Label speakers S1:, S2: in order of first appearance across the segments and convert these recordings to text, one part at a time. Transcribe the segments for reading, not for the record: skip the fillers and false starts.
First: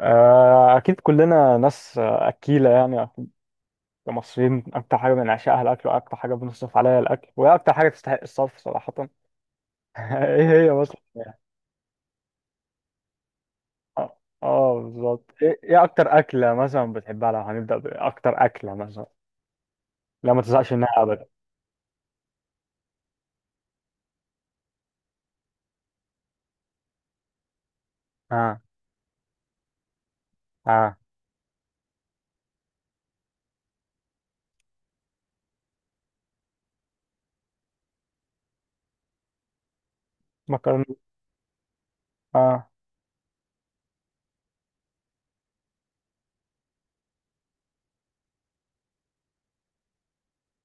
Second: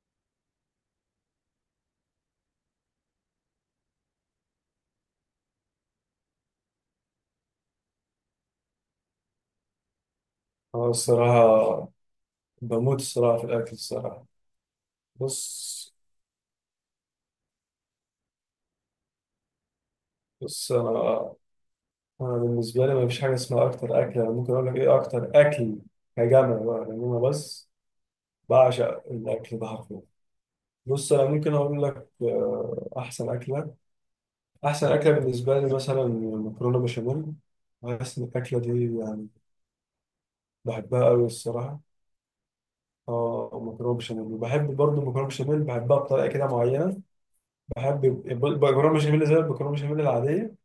S1: أكيد كلنا ناس أكيلة يعني كمصريين أكتر حاجة بنعشقها الأكل، وأكتر حاجة بنصرف عليها الأكل، وهي أكتر حاجة تستحق الصرف صراحة. إيه هي
S2: أنا
S1: مثلا يعني؟
S2: الصراحة، بموت الصراحة في الأكل
S1: آه،
S2: الصراحة.
S1: بالظبط. إيه
S2: بص
S1: إيه أكتر أكلة مثلا بتحبها؟ لو هنبدأ بأكتر أكلة مثلا. لا، ما تزهقش
S2: بص
S1: منها أبدا.
S2: أنا بالنسبة لي مفيش حاجة اسمها أكتر أكل. أنا ممكن أقول لك إيه أكتر أكل كجمع بقى، لأن أنا بس
S1: آه.
S2: بعشق الأكل ده حرفيا.
S1: آه.
S2: بص، أنا ممكن أقول لك أحسن أكلة. أحسن أكلة بالنسبة لي مثلا مكرونة بشاميل. بحس إن الأكلة دي يعني
S1: مكرونة.
S2: بحبها أوي الصراحة.
S1: آه.
S2: اه، مكرونه بشاميل، وبحب برضه المكرونه بشاميل، بحبها بطريقه كده معينه. بحب المكرونه بشاميل زي المكرونه بشاميل العاديه،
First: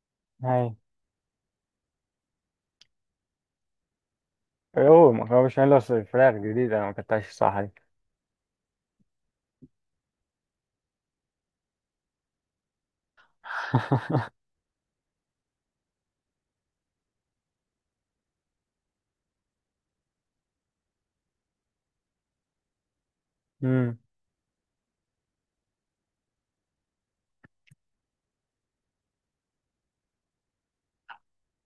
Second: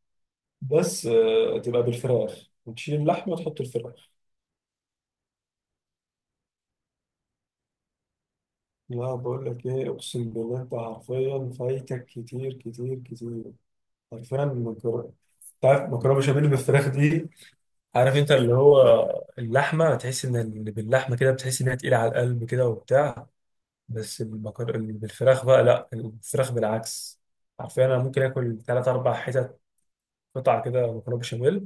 S1: هاي.
S2: بس تبقى بالفراخ وتشيل اللحمة تحط الفراخ.
S1: أيوه، مكرونة بشاميل بس فراخ جديدة، أنا ما أكلتهاش الصراحة دي.
S2: لا، بقول لك ايه، اقسم بالله انت حرفيا فايتك كتير كتير كتير. حرفيا مكرونة، عارف مكرونة بشاميل بالفراخ دي؟ عارف انت اللي هو اللحمة، تحس ان اللي باللحمة كده بتحس انها تقيلة على القلب كده وبتاع.
S1: مم.
S2: بس اللي بالفراخ بقى لا، الفراخ بالعكس. حرفيا انا ممكن اكل ثلاث اربع حتت، قطع كده مكرونة بشاميل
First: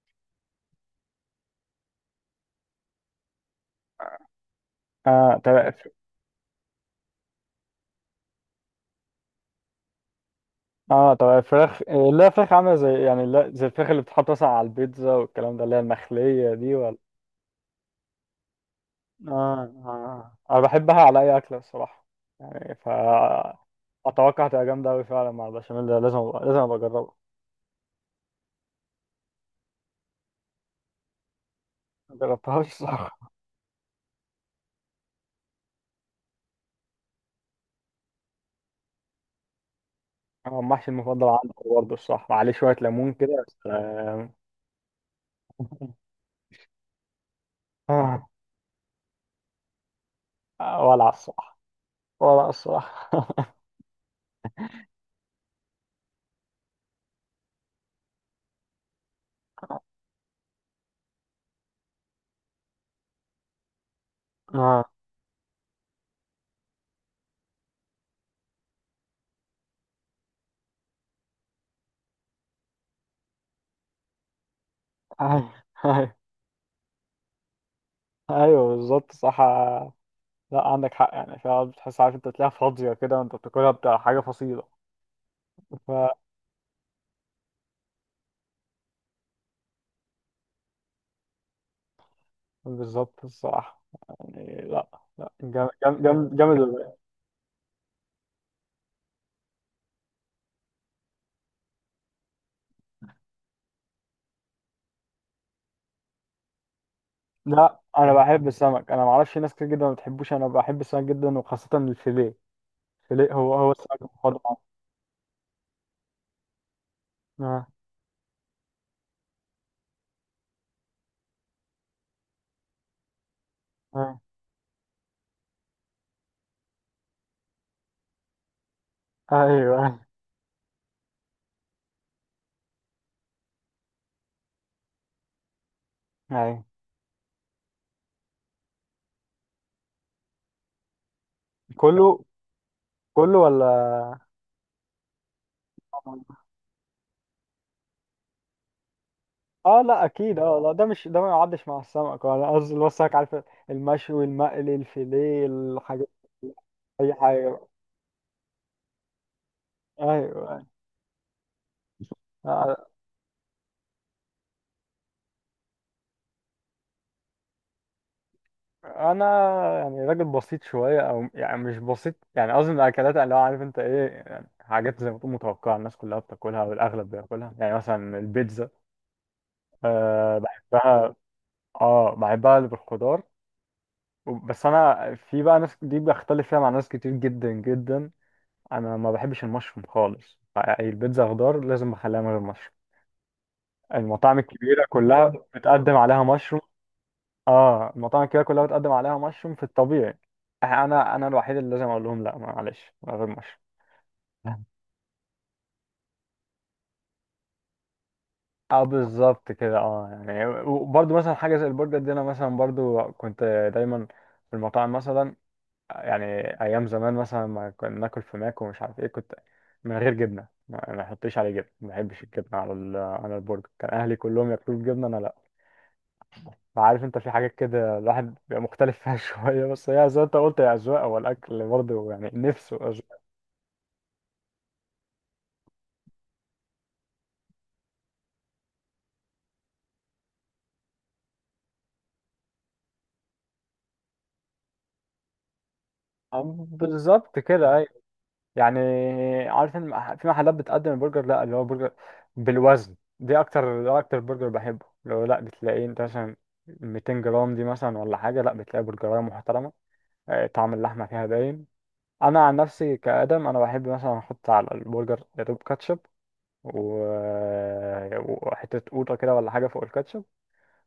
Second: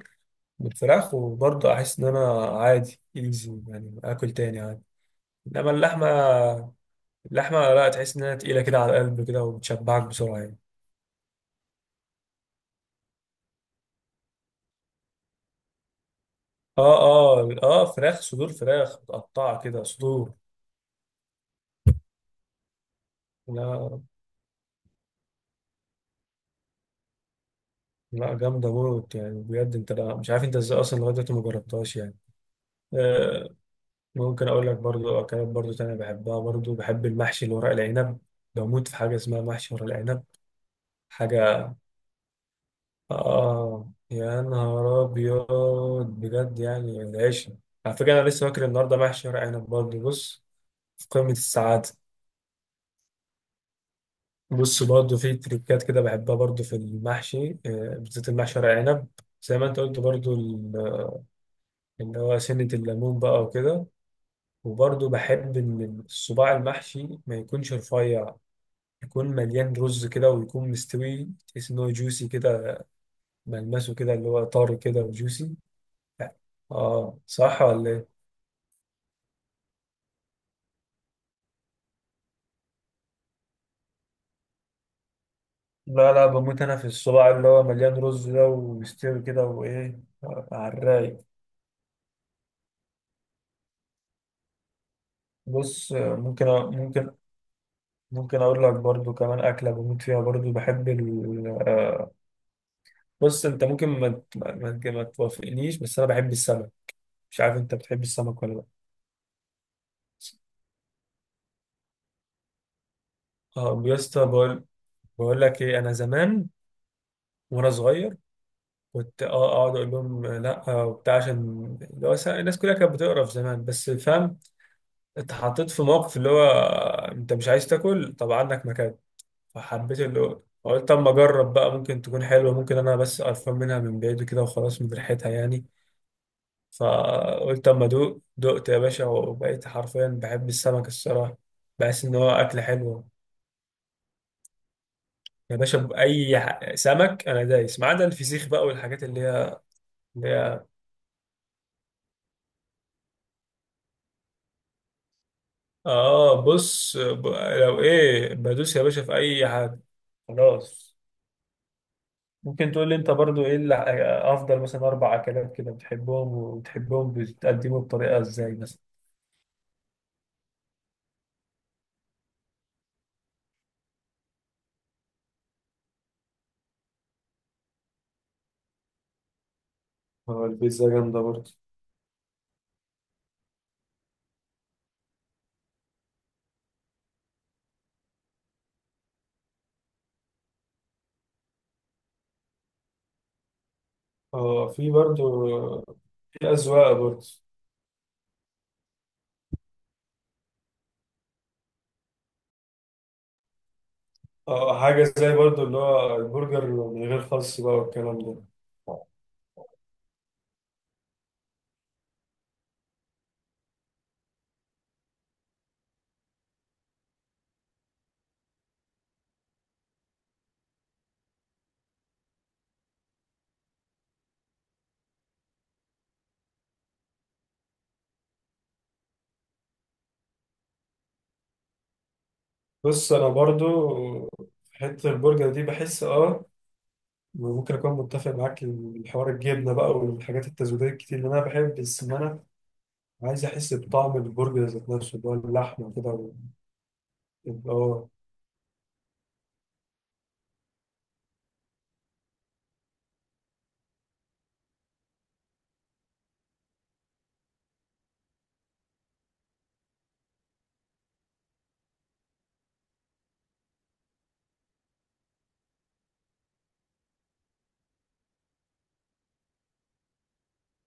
S2: بالفراخ، وبرضه احس ان انا عادي ايزي يعني، اكل تاني عادي.
S1: آه،
S2: انما
S1: طب.
S2: اللحمه، اللحمه لا تحس انها تقيله كده على القلب كده، وبتشبعك بسرعه يعني.
S1: اه طب الفراخ لا فراخ عامله زي يعني لا زي الفراخ اللي بتتحط مثلا على البيتزا والكلام ده، اللي هي المخليه دي، ولا؟
S2: اه، اه، اه، فراخ صدور، فراخ متقطعه
S1: آه.
S2: كده، صدور.
S1: اه انا بحبها على اي اكله الصراحه، يعني ف
S2: لا
S1: اتوقع هتبقى جامده قوي فعلا مع البشاميل ده، لازم أبقى لازم ابقى اجربها،
S2: لا، جامده موت يعني بجد، انت لا مش عارف انت ازاي اصلا لغايه دلوقتي ما جربتهاش
S1: ما
S2: يعني.
S1: جربتهاش الصراحه.
S2: آه، ممكن اقول لك برضو اكلات برضو تانية بحبها. برضو بحب المحشي، اللي ورق العنب. بموت في حاجه اسمها محشي ورق العنب.
S1: هو المحشي المفضل عندي
S2: حاجه،
S1: برضه الصراحه، عليه شويه ليمون كده، بس
S2: اه،
S1: آه،
S2: يا نهار ابيض، بجد يعني. العيش، على فكره انا لسه واكل النهارده محشي ورق عنب برضو. بص، في
S1: ولع
S2: قمة
S1: الصراحه.
S2: السعادة.
S1: ولع الصراحه.
S2: بص، برضه في تريكات كده بحبها برضه في المحشي، بالذات المحشي ورق عنب، زي ما انت قلت برضه اللي هو سنة الليمون بقى وكده.
S1: آه،
S2: وبرضه بحب إن الصباع المحشي ما يكونش رفيع، يكون مليان رز كده، ويكون مستوي، تحس إن هو جوسي كده. ملمسه كده اللي هو طار كده
S1: ايوه،
S2: وجوسي.
S1: ايوه.
S2: اه، صح ولا ايه؟
S1: أيوة بالظبط، صح. لا عندك حق، يعني فعلا بتحس، عارف انت تلاقيها فاضية كده وانت بتاكلها، بتاع حاجة فصيلة.
S2: لا
S1: ف
S2: لا، بموت انا في الصباع اللي هو مليان رز ده ومستوي كده، وايه، على الرايق.
S1: بالظبط الصراحة، يعني لا، لا جامد،
S2: بص،
S1: جامد
S2: ممكن
S1: جامد.
S2: ممكن ممكن اقول لك برضو كمان اكله بموت فيها. برضو بحب ال آه، بص، انت ممكن ما توافقنيش، بس انا بحب السمك. مش عارف انت
S1: لا
S2: بتحب
S1: انا
S2: السمك
S1: بحب
S2: ولا لا؟
S1: السمك، انا معرفش ناس كتير جدا ما بتحبوش، انا بحب السمك جدا وخاصة الفيليه. الفيليه هو هو
S2: اه، يا
S1: السمك
S2: اسطى،
S1: المفضل عندي.
S2: بقول لك ايه. انا زمان
S1: اه.
S2: وانا صغير كنت اقعد اقول لهم لا وبتاع، عشان اللي هو الناس كلها كانت بتقرف زمان، بس
S1: اه.
S2: فاهم. اتحطيت في موقف، اللي هو انت مش عايز تاكل، طب عندك مكان.
S1: ايوه،
S2: فحبيت اللي هو قلت اما اجرب بقى، ممكن تكون حلوه، ممكن انا بس قرفان منها من بعيد كده وخلاص، من ريحتها يعني.
S1: ايوه.
S2: فقلت اما ادوق، دقت يا باشا وبقيت حرفيا بحب السمك الصراحه. بحس ان
S1: كله؟
S2: هو اكل حلو.
S1: كله؟ ولا
S2: يا باشا، سمك انا دايس ما عدا الفسيخ بقى، والحاجات اللي هي
S1: اه، لا
S2: اللي
S1: اكيد، اه
S2: هي
S1: لا ده مش ده ما يعدش مع السمك، ولا قصدي اللي هو السمك، عارف، المشوي المقلي الفيليه، الحاجات،
S2: اه،
S1: اي حاجة بقى.
S2: لو ايه بدوس يا باشا في اي حاجه،
S1: ايوه.
S2: خلاص. ممكن
S1: آه،
S2: تقول لي انت برضو ايه اللي افضل مثلا اربع اكلات كده بتحبهم، وبتحبهم بتقدمه بطريقه ازاي مثلا؟
S1: انا يعني راجل بسيط شويه، او يعني مش بسيط، يعني قصدي من الاكلات اللي هو عارف انت ايه، يعني حاجات زي ما تكون متوقعه الناس كلها بتاكلها والاغلب بياكلها، يعني مثلا البيتزا. أه
S2: اه، البيتزا
S1: بحبها.
S2: جامدة برضه.
S1: اه بحبها اللي بالخضار، بس انا في بقى ناس دي بختلف فيها مع ناس كتير جدا جدا، انا ما بحبش المشروم خالص يعني، البيتزا خضار لازم بخليها من غير مشروم، المطاعم
S2: اه،
S1: الكبيره
S2: في برضه،
S1: كلها بتقدم عليها
S2: في
S1: مشروم.
S2: أذواق برضه.
S1: اه المطاعم الكبيره كلها بتقدم عليها مشروم في الطبيعي، انا الوحيد اللي لازم اقول لهم لا معلش من غير مشروم.
S2: اه، حاجة زي برضو اللي هو البرجر من غير خس بقى والكلام ده.
S1: اه بالظبط كده، اه يعني، وبرضه مثلا حاجه زي البرجر دي، انا مثلا برضه كنت دايما في المطاعم مثلا، يعني ايام زمان مثلا ما كنا ناكل في ماك ومش عارف ايه، كنت من غير جبنه، ما يحطليش عليه جبنه، ما بحبش الجبنه على البرجر، كان اهلي كلهم ياكلوا الجبنه انا لا. فعارف انت في حاجات كده الواحد بيبقى مختلف فيها شويه، بس هي زي ما انت قلت يا اذواق، هو الاكل برضه يعني نفسه.
S2: بص أنا برضو في حتة البرجر دي بحس ممكن أكون متفق معاك. الحوار الجبنة بقى والحاجات التزويدية الكتير اللي أنا بحب، بس إن أنا عايز أحس بطعم البرجر ذات نفسه، اللي هو اللحمة كده، و-
S1: بالظبط
S2: يبقى
S1: كده، ايوه. يعني عارف ان في محلات بتقدم البرجر لا اللي هو برجر بالوزن، دي اكتر، ده اكتر برجر بحبه، لو لا بتلاقيه انت مثلا 200 جرام دي مثلا ولا حاجه، لا بتلاقي برجرايه محترمه، طعم اللحمه فيها باين. انا عن نفسي كادم انا بحب مثلا احط على البرجر دوب كاتشب و... وحته قوطه كده ولا حاجه فوق الكاتشب،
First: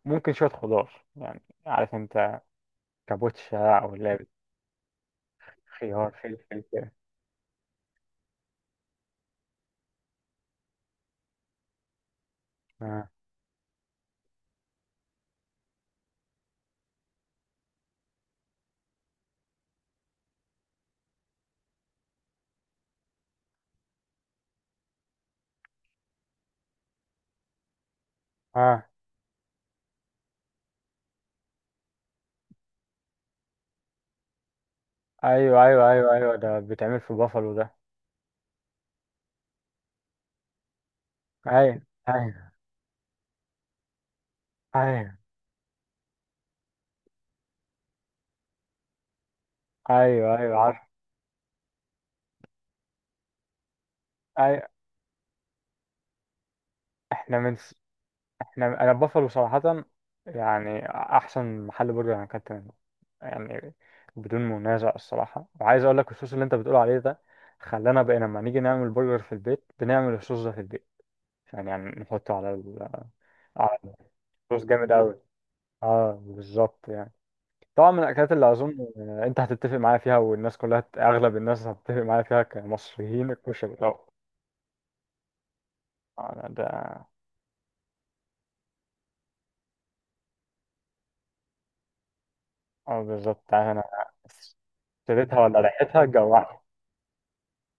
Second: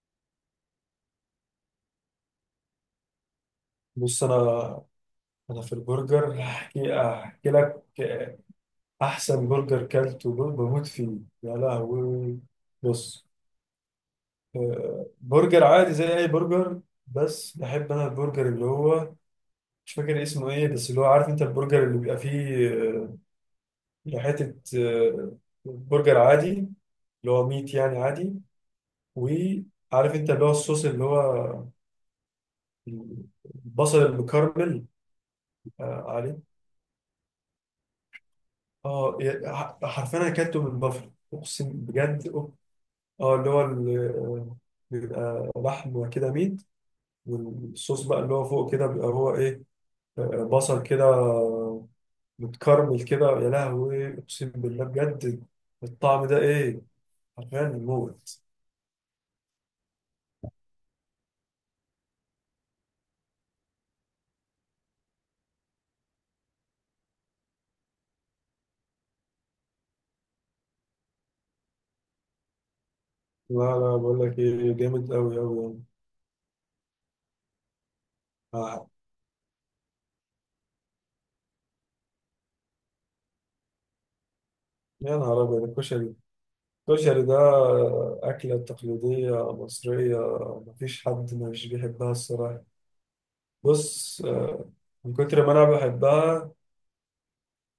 S1: ممكن شويه خضار يعني، عارف انت، كابوتشا او
S2: بص.
S1: اللي
S2: أنا في
S1: خيار
S2: البرجر
S1: فلفل كده.
S2: هحكي، أحكي لك أحسن برجر كلته بموت فيه. يا لهوي،
S1: اه.
S2: بص، برجر عادي زي اي برجر، بس بحب انا البرجر اللي هو مش فاكر اسمه ايه، بس اللي هو عارف انت البرجر اللي بيبقى فيه حتة، برجر عادي اللي هو ميت يعني عادي.
S1: اه.
S2: وعارف انت اللي هو الصوص، اللي هو البصل المكرمل.
S1: ايوه ايوه
S2: آه،
S1: ايوه ايوه،
S2: عليه.
S1: ده بيتعمل في بافالو ده.
S2: اه، حرفيا انا اكلته من بافلو، اقسم
S1: ايوه.
S2: بجد.
S1: ايوه.
S2: اه، اللي هو
S1: ايوه.
S2: بيبقى لحم كده ميت، والصوص بقى اللي هو فوق كده بيبقى هو ايه،
S1: ايوه. ايوه، عارف.
S2: بصل كده متكرمل كده. يا لهوي، اقسم
S1: ايوه.
S2: بالله بجد، الطعم ده ايه.
S1: احنا من
S2: حرفيا
S1: س...
S2: موت.
S1: احنا انا بافالو صراحة يعني احسن محل برجر انا اكلت منه يعني، بدون منازع الصراحة، وعايز اقول لك الصوص اللي انت بتقول عليه ده خلانا بقينا لما نيجي نعمل برجر في البيت بنعمل الصوص ده في البيت، يعني يعني نحطه على ال...
S2: لا
S1: على
S2: لا، بقول لك
S1: الصوص،
S2: ايه،
S1: جامد
S2: جامد
S1: قوي.
S2: قوي قوي يعني.
S1: اه بالظبط يعني، طبعا من الاكلات اللي اظن
S2: آه،
S1: انت هتتفق معايا فيها، والناس كلها هت- اغلب الناس هتتفق معايا فيها كمصريين، الكشري طبعا.
S2: يا نهار ابيض، الكشري.
S1: انا ده.
S2: الكشري ده اكله تقليديه مصريه، مفيش حد مش بيحبها الصراحه.
S1: اه بالظبط، عارف انا
S2: بص، من
S1: اشتريتها
S2: كتر ما
S1: ولا
S2: انا
S1: ريحتها جوعت.
S2: بحبها،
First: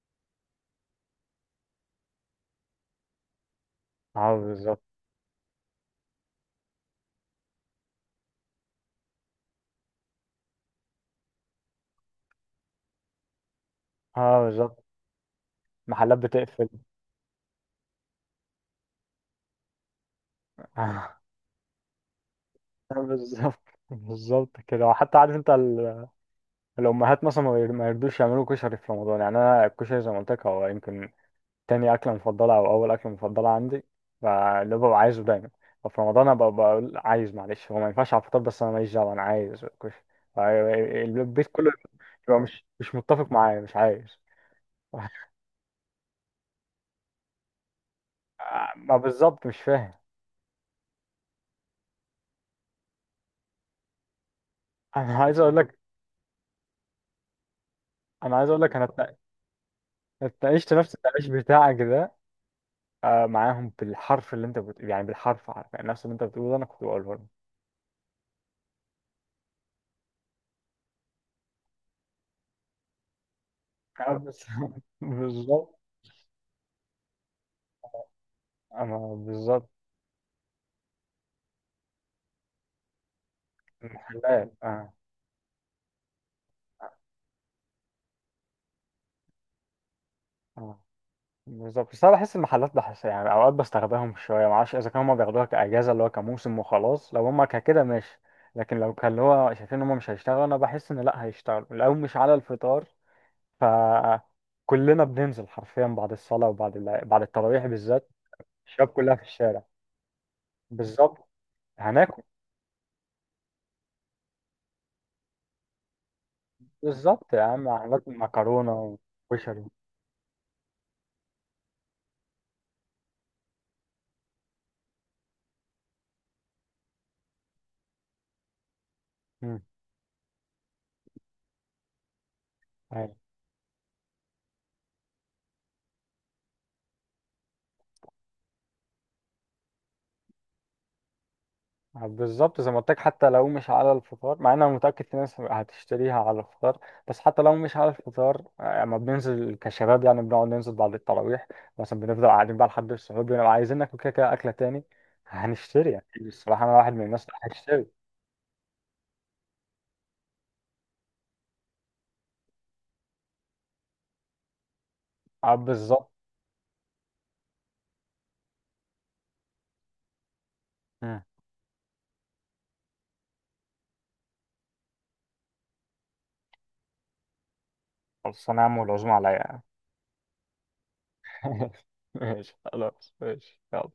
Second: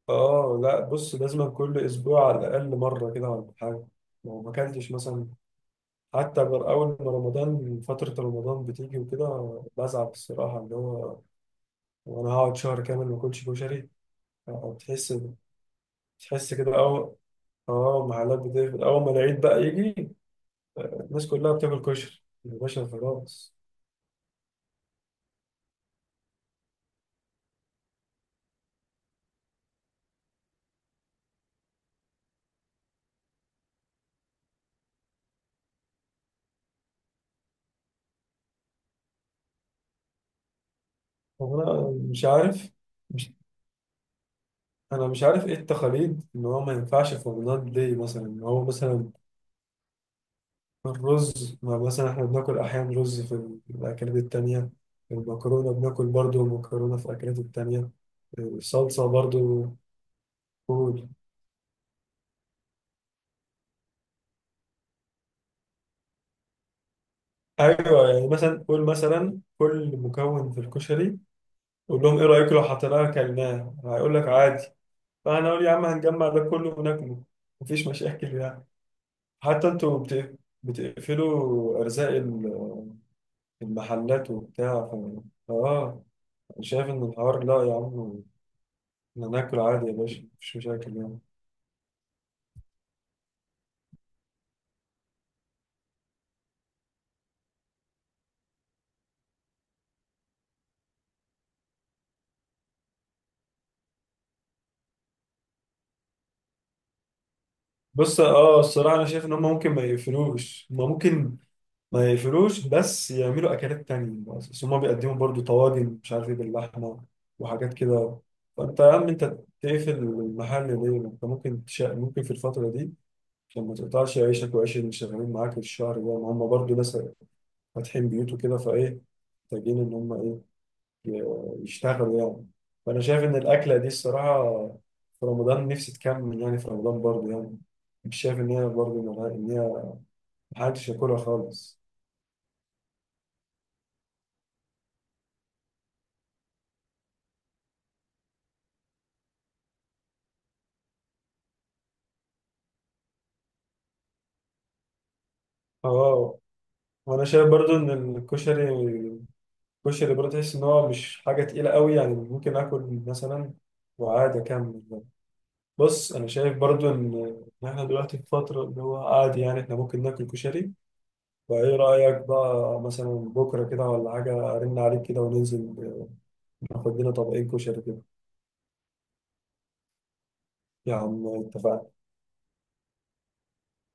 S2: اه لا، بص لازم كل اسبوع على الاقل مره كده ولا حاجه.
S1: اه
S2: لو ما
S1: بالظبط.
S2: اكلتش مثلا، حتى أول ما رمضان، فترة رمضان بتيجي وكده بزعل الصراحة، اللي هو وأنا هقعد شهر كامل ما أكلش كشري.
S1: اه
S2: أه،
S1: بالظبط.
S2: تحس
S1: محلات
S2: تحس
S1: بتقفل.
S2: كده أول. أه، محلات بتقفل أول ما العيد بقى يجي. أه،
S1: اه
S2: الناس كلها بتاكل كشري يا باشا خلاص.
S1: بالظبط. بالظبط كده، وحتى عارف انت ال- الامهات مثلا ما ير- ما يرضوش يعملوا كشري في رمضان، يعني انا الكشري زي ما قلت لك هو يمكن تاني أكلة مفضلة أو أول أكلة مفضلة عندي، فاللي ببقى عايزه دايما، ففي رمضان أنا ببقى بقول عايز، معلش هو ما ينفعش على الفطار بس أنا ماليش دعوة أنا عايز كشري. البيت
S2: هو
S1: كله
S2: أنا مش
S1: بيبقى مش
S2: عارف.
S1: مش متفق
S2: مش
S1: معايا، مش عايز.
S2: أنا مش عارف إيه التقاليد إن هو ما ينفعش في رمضان ليه، مثلا إن هو
S1: ما
S2: مثلا
S1: بالظبط، مش فاهم.
S2: الرز، ما مثلا احنا بناكل احيانا رز في في الاكلات التانية.
S1: أنا عايز أقول
S2: المكرونة
S1: لك
S2: بناكل برضو مكرونة في الاكلات التانية.
S1: أنا عايز أقول لك أنا
S2: الصلصة
S1: اتنا-
S2: برضو.
S1: اتناقشت نفس
S2: قول،
S1: التناقش بتاعك ده معاهم بالحرف، اللي أنت بت... يعني بالحرف، عارف يعني نفس اللي أنت بتقوله ده أنا كنت بقوله لهم.
S2: ايوه يعني، مثلا قول مثلا كل مكون في الكشري، قول لهم ايه رايكم لو حطيناه اكلناه، هيقول
S1: آه،
S2: لك
S1: بس-
S2: عادي. فانا اقول يا
S1: بالظبط.
S2: عم هنجمع ده كله وناكله، مفيش مشاكل يعني.
S1: أنا
S2: حتى
S1: بالظبط.
S2: انتوا بتقفلوا ارزاق المحلات
S1: محلات
S2: وبتاع.
S1: آه.
S2: ف... اه أنا شايف ان الحوار لا يا عم، احنا ناكل عادي يا باشا، مفيش
S1: آه.
S2: مشاكل يعني.
S1: بالظبط، بس انا بحس المحلات بحس يعني اوقات بستخدمهم شويه، معرفش اذا كانوا هما بياخدوها كاجازه اللي هو كموسم وخلاص، لو هما كده ماشي، لكن لو كان اللي هو شايفين ان هما مش هيشتغلوا، انا بحس ان لا هيشتغلوا لو مش على الفطار، ف كلنا بننزل حرفيا بعد الصلاه وبعد ال... بعد التراويح بالذات،
S2: بص،
S1: الشباب
S2: الصراحة انا
S1: كلها في
S2: شايف ان هم
S1: الشارع.
S2: ممكن ما يقفلوش،
S1: بالظبط. هناكل.
S2: بس يعملوا اكلات تانية. بس هم بيقدموا برضو طواجن مش عارف ايه باللحمة
S1: بالظبط يا عم،
S2: وحاجات
S1: هناكل
S2: كده. فانت يا
S1: مكرونه
S2: عم انت
S1: وكشري.
S2: تقفل المحل ليه؟ ما انت ممكن ممكن في الفترة دي عشان ما تقطعش عيشك وعيش اللي شغالين معاك الشهر ده، ما هم برضو ناس فاتحين بيوت وكده، فايه
S1: مم.
S2: محتاجين ان هم ايه، يشتغلوا يعني. فأنا
S1: أيوه.
S2: شايف إن الأكلة دي الصراحة في رمضان نفسي تكمل يعني، في رمضان برضه يعني. مش شايف إن هي برضه إن هي محدش ياكلها خالص.
S1: بالظبط زي ما قلت لك، حتى لو مش على الفطار، مع ان انا متاكد في ناس هتشتريها على الفطار، بس حتى لو مش على الفطار اما بننزل كشباب يعني، بنقعد ننزل بعد التراويح مثلا، بنفضل قاعدين بقى لحد السحور، بنبقى عايزين ناكل كده كده اكله تاني، هنشتري يعني،
S2: اه،
S1: الصراحه انا واحد من
S2: وأنا
S1: الناس اللي
S2: شايف برضه إن
S1: هتشتري.
S2: الكشري، الكشري برضه تحس إن هو مش حاجة تقيلة قوي يعني. ممكن آكل مثلا وعادي أكمل يعني.
S1: اه بالظبط.
S2: بص، أنا شايف برضه إن إحنا دلوقتي في فترة اللي هو عادي يعني. إحنا ممكن ناكل كشري.
S1: مم.
S2: فإيه رأيك بقى مثلا بكرة كده ولا حاجة، أرن عليك كده وننزل ناخد لنا طبقين كشري كده؟
S1: خلاص انا يا عم، والعزومه عليا.
S2: يا عم اتفقنا.
S1: ماشي خلاص، ماشي، يلا.